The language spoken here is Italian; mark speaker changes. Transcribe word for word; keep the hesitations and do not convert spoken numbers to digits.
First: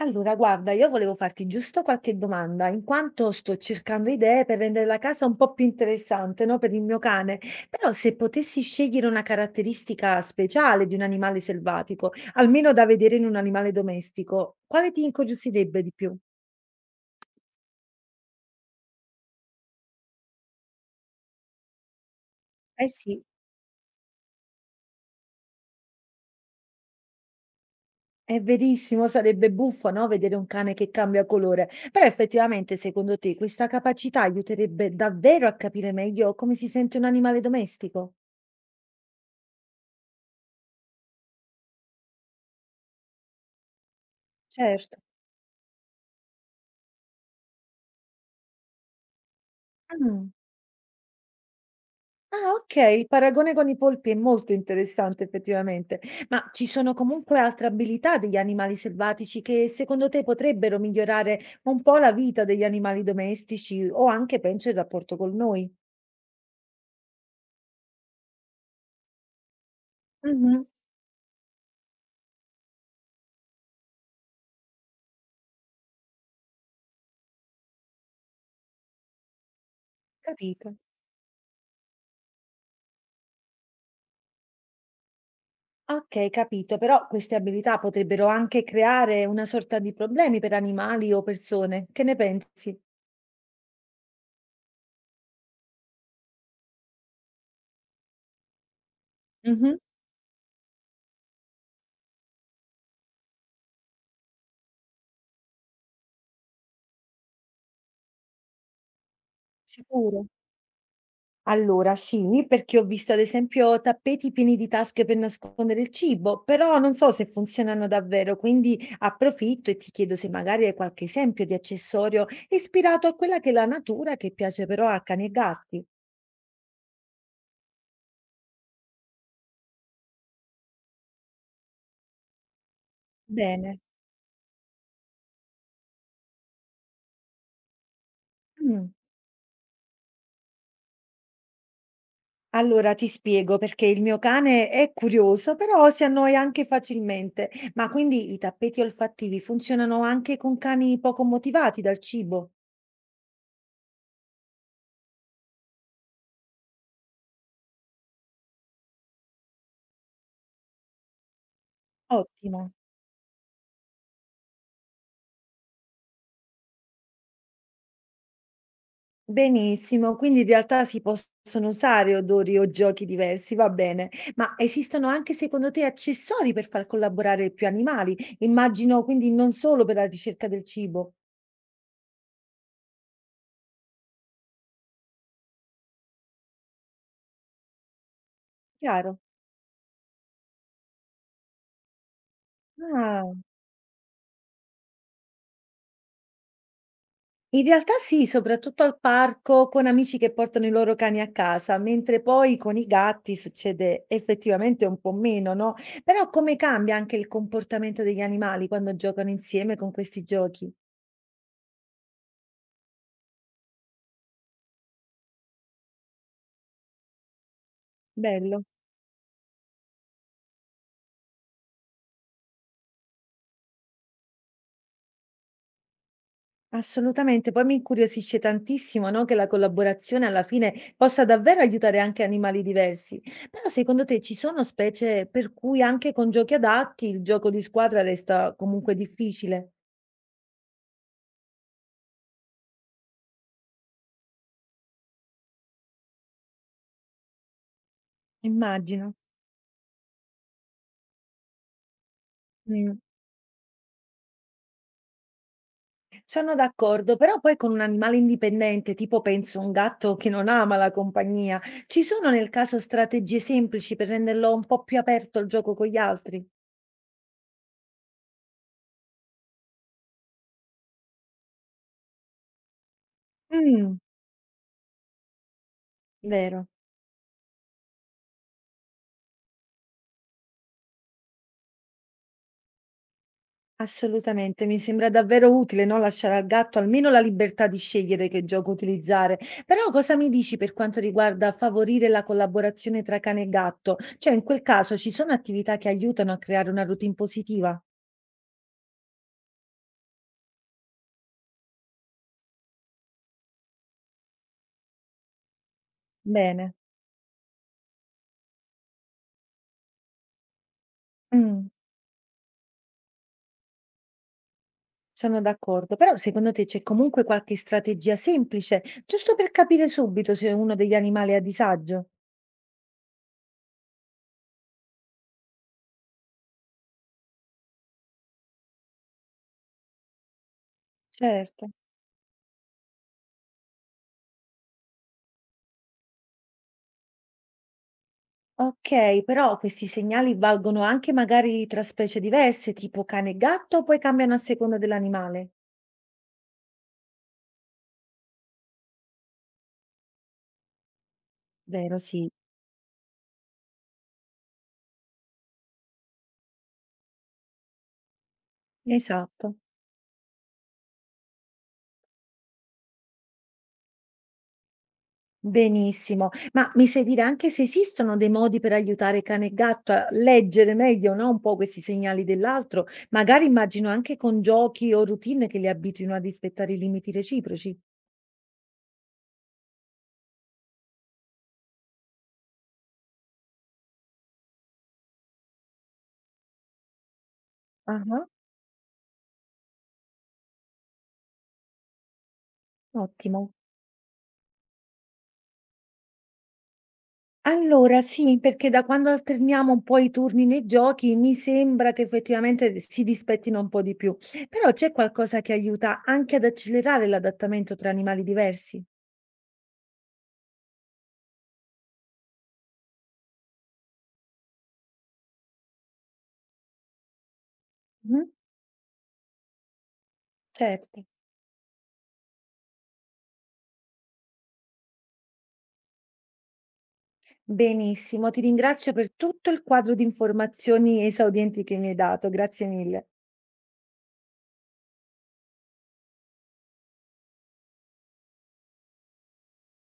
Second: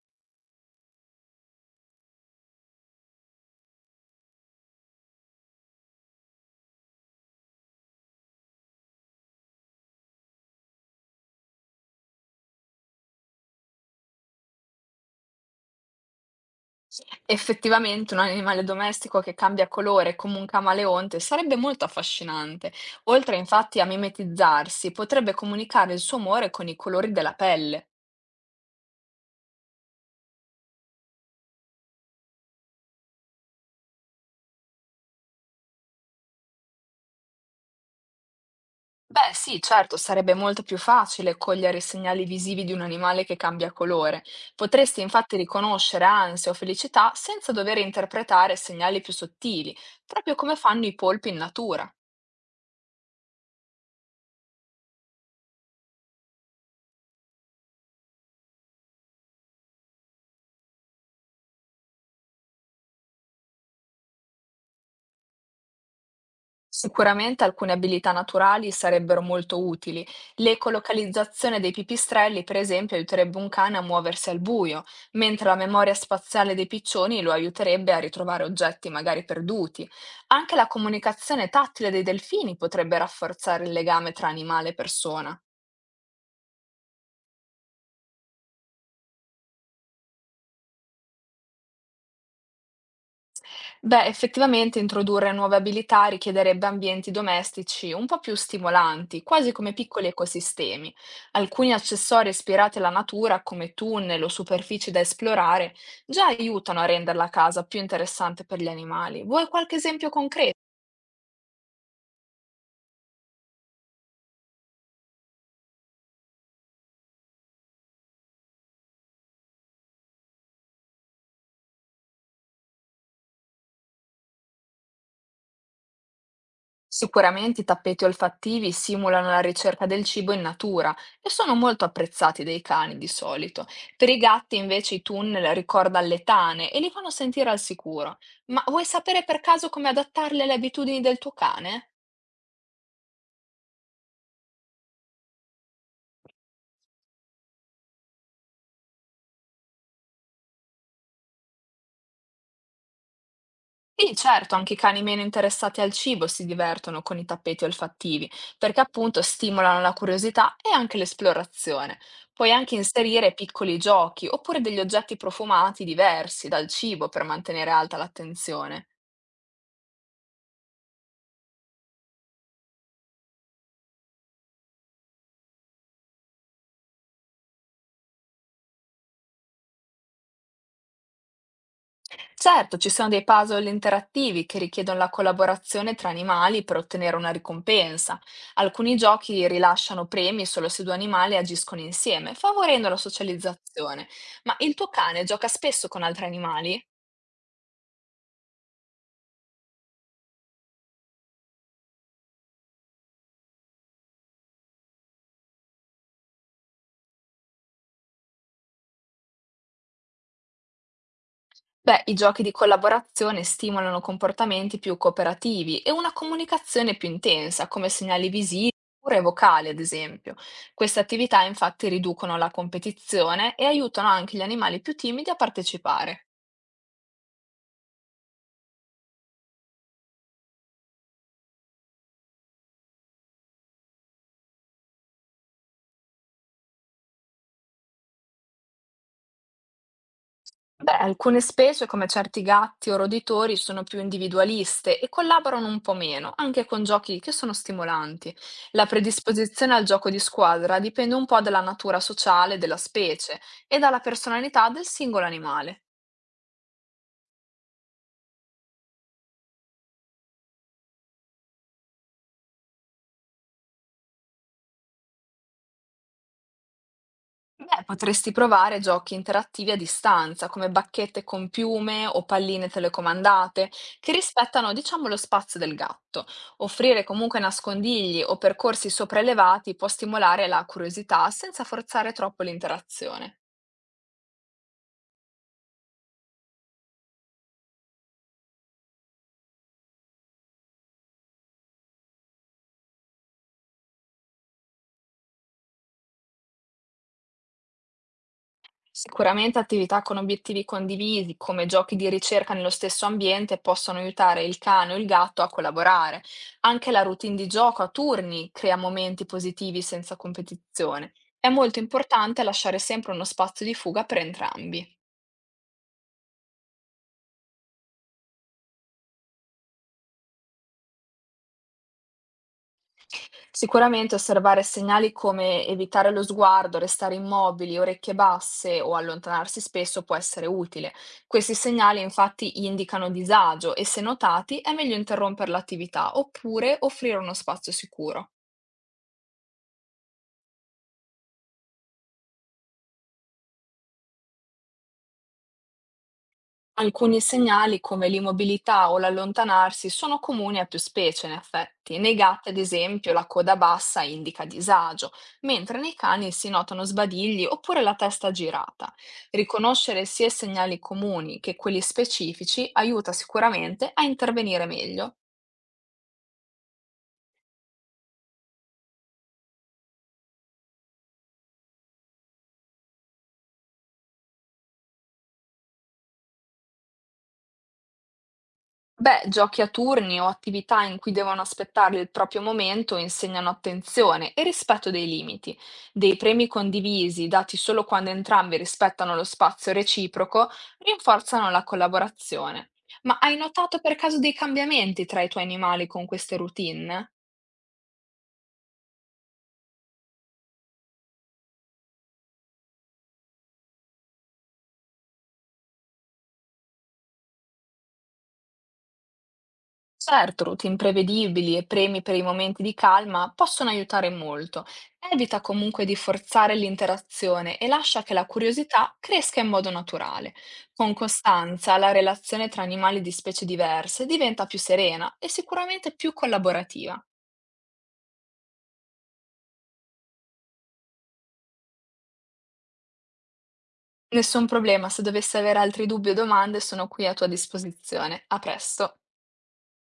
Speaker 1: Allora, guarda, io volevo farti giusto qualche domanda, in quanto sto cercando idee per rendere la casa un po' più interessante, no? Per il mio cane. Però se potessi scegliere una caratteristica speciale di un animale selvatico, almeno da vedere in un animale domestico, quale ti incuriosirebbe di più?
Speaker 2: Effettivamente un animale domestico che cambia colore come un camaleonte sarebbe molto affascinante.
Speaker 1: Eh sì,
Speaker 2: Oltre infatti a mimetizzarsi, potrebbe comunicare il suo umore con i colori della pelle.
Speaker 1: è verissimo, sarebbe buffo, no? Vedere un cane che cambia colore. Però effettivamente, secondo te, questa capacità aiuterebbe davvero a capire meglio come si sente un animale domestico?
Speaker 2: Beh, sì, certo, sarebbe molto più facile cogliere i segnali visivi di un animale che cambia colore.
Speaker 1: Certo.
Speaker 2: Potresti infatti riconoscere ansia o felicità senza dover interpretare segnali più sottili,
Speaker 1: Mm.
Speaker 2: proprio come fanno i polpi in natura.
Speaker 1: Ah, okay, il paragone con i polpi è molto interessante effettivamente. Ma ci sono comunque altre abilità degli animali selvatici che secondo te potrebbero migliorare un po' la vita degli animali domestici o anche penso il rapporto con noi?
Speaker 2: Sicuramente alcune abilità naturali sarebbero molto utili.
Speaker 1: Mh-mh.
Speaker 2: L'ecolocalizzazione dei pipistrelli, per esempio, aiuterebbe un cane a muoversi al buio, mentre la memoria spaziale dei piccioni lo aiuterebbe a ritrovare oggetti magari perduti. Anche la
Speaker 1: Capito.
Speaker 2: comunicazione tattile dei delfini potrebbe rafforzare il legame tra animale e persona.
Speaker 1: Okay, capito, però queste abilità potrebbero anche creare una sorta di problemi per animali o persone. Che ne pensi?
Speaker 2: Beh, effettivamente introdurre nuove abilità richiederebbe ambienti domestici un po' più stimolanti, quasi come
Speaker 1: Mh-mh.
Speaker 2: piccoli ecosistemi. Alcuni accessori ispirati alla natura, come tunnel o superfici da esplorare, già aiutano a rendere la casa più interessante per gli animali. Vuoi qualche esempio
Speaker 1: Sicuro.
Speaker 2: concreto?
Speaker 1: Allora sì, perché ho visto ad esempio tappeti pieni di tasche per nascondere il cibo, però non so se funzionano davvero, quindi approfitto e ti chiedo se magari hai qualche esempio di accessorio ispirato a quella che è la natura che piace però a cani e gatti.
Speaker 2: Sicuramente i tappeti olfattivi simulano la ricerca del cibo in natura e sono molto apprezzati dai cani di solito.
Speaker 1: Bene.
Speaker 2: Per i gatti invece i tunnel ricordano le tane e li fanno sentire al sicuro. Ma vuoi
Speaker 1: Mm.
Speaker 2: sapere per caso come adattarli alle abitudini del tuo cane?
Speaker 1: Allora ti spiego perché il mio cane è curioso, però si annoia anche facilmente, ma quindi i tappeti olfattivi funzionano anche con cani poco motivati dal cibo?
Speaker 2: Sì, certo, anche i cani meno interessati al cibo si divertono con i tappeti olfattivi, perché appunto stimolano la curiosità e anche l'esplorazione. Puoi
Speaker 1: Ottimo.
Speaker 2: anche inserire piccoli giochi oppure degli oggetti profumati diversi dal cibo per mantenere alta l'attenzione.
Speaker 1: Benissimo, quindi in realtà si possono usare odori o giochi diversi, va bene. Ma esistono anche secondo te accessori per far collaborare più animali? Immagino quindi non solo per la ricerca del cibo,
Speaker 2: Certo, ci sono dei puzzle interattivi che richiedono la collaborazione tra animali per ottenere una ricompensa. Alcuni
Speaker 1: chiaro?
Speaker 2: giochi rilasciano premi solo se due animali agiscono insieme, favorendo la
Speaker 1: Ah,
Speaker 2: socializzazione. Ma il tuo cane gioca spesso con altri animali?
Speaker 1: in realtà sì, soprattutto al parco con amici che portano i loro cani a casa, mentre poi con i gatti succede effettivamente un po' meno, no? Però come cambia anche il comportamento degli animali quando giocano insieme con questi giochi?
Speaker 2: Beh, i giochi di collaborazione stimolano comportamenti più cooperativi e una comunicazione più intensa, come segnali
Speaker 1: Bello.
Speaker 2: visivi oppure vocali, ad esempio. Queste attività infatti riducono la competizione e aiutano anche gli animali più timidi a partecipare.
Speaker 1: Assolutamente, poi mi incuriosisce tantissimo, no, che la collaborazione alla fine possa davvero aiutare anche animali diversi. Però secondo te ci sono specie per cui anche con giochi adatti il gioco di squadra resta comunque difficile?
Speaker 2: Beh, alcune specie, come certi gatti o roditori, sono più individualiste e collaborano un po' meno, anche con giochi che sono stimolanti. La
Speaker 1: Immagino.
Speaker 2: predisposizione al gioco di squadra dipende un po' dalla natura sociale della
Speaker 1: Mm.
Speaker 2: specie e dalla personalità del singolo animale.
Speaker 1: Sono d'accordo, però poi con un animale indipendente, tipo penso un gatto che non ama la compagnia, ci sono nel caso strategie semplici per renderlo un po' più aperto al gioco con gli altri?
Speaker 2: Beh, potresti provare giochi interattivi a distanza, come bacchette con piume o palline telecomandate,
Speaker 1: Mm,
Speaker 2: che rispettano, diciamo, lo spazio del gatto.
Speaker 1: vero.
Speaker 2: Offrire comunque nascondigli o percorsi sopraelevati può stimolare la curiosità senza forzare troppo l'interazione.
Speaker 1: Assolutamente, mi sembra davvero utile, no, lasciare al gatto almeno la libertà di scegliere che gioco utilizzare. Però cosa mi dici per quanto riguarda favorire la collaborazione tra cane e gatto? Cioè, in quel caso ci sono attività che aiutano a creare una routine positiva?
Speaker 2: Sicuramente attività con obiettivi condivisi, come giochi di ricerca nello stesso ambiente, possono aiutare il cane o il gatto a collaborare.
Speaker 1: Bene.
Speaker 2: Anche la routine di gioco a turni crea momenti positivi senza competizione. È
Speaker 1: Mm,
Speaker 2: molto importante lasciare sempre uno spazio di fuga per entrambi.
Speaker 1: sono d'accordo. Però secondo te c'è comunque qualche strategia semplice, giusto per capire subito se uno degli animali è a disagio?
Speaker 2: Sicuramente osservare segnali come evitare lo sguardo, restare immobili, orecchie basse o allontanarsi spesso può essere utile. Questi
Speaker 1: Certo.
Speaker 2: segnali infatti indicano disagio e se notati è meglio interrompere l'attività oppure offrire uno spazio sicuro.
Speaker 1: Okay, però questi segnali valgono anche magari tra specie diverse, tipo cane e gatto, o poi cambiano a seconda dell'animale?
Speaker 2: Alcuni segnali come l'immobilità o l'allontanarsi sono comuni a più specie, in
Speaker 1: Vero,
Speaker 2: effetti. Nei
Speaker 1: sì,
Speaker 2: gatti, ad esempio, la coda bassa indica disagio, mentre nei cani si notano sbadigli oppure la testa girata.
Speaker 1: esatto.
Speaker 2: Riconoscere sia i segnali comuni che quelli specifici aiuta sicuramente a intervenire meglio.
Speaker 1: Benissimo. Ma mi sai dire anche se esistono dei modi per aiutare cane e gatto a leggere meglio, no, un po' questi segnali dell'altro? Magari immagino anche con giochi o routine che li abituino a rispettare i limiti reciproci.
Speaker 2: Beh, giochi a turni o attività in cui devono aspettare il proprio momento insegnano attenzione e rispetto dei limiti. Dei premi condivisi, dati solo quando
Speaker 1: Ah,
Speaker 2: entrambi rispettano lo spazio reciproco, rinforzano la collaborazione. Ma hai
Speaker 1: ottimo.
Speaker 2: notato per caso dei cambiamenti tra i tuoi animali con queste routine?
Speaker 1: Allora sì, perché da quando alterniamo un po' i turni nei giochi, mi sembra che effettivamente si dispettino un po' di più. Però c'è qualcosa che aiuta anche ad accelerare l'adattamento tra animali diversi?
Speaker 2: Certo, routine prevedibili e premi per i momenti di calma possono aiutare molto. Evita comunque di forzare l'interazione e lascia che
Speaker 1: Mhm,
Speaker 2: la curiosità cresca in modo naturale. Con
Speaker 1: certo.
Speaker 2: costanza, la relazione tra animali di specie diverse diventa più serena e sicuramente più collaborativa.
Speaker 1: Benissimo, ti ringrazio per tutto il quadro di informazioni esaudienti che mi hai dato, grazie mille.
Speaker 2: Nessun problema, se dovessi avere altri dubbi o domande sono qui a tua disposizione. A presto.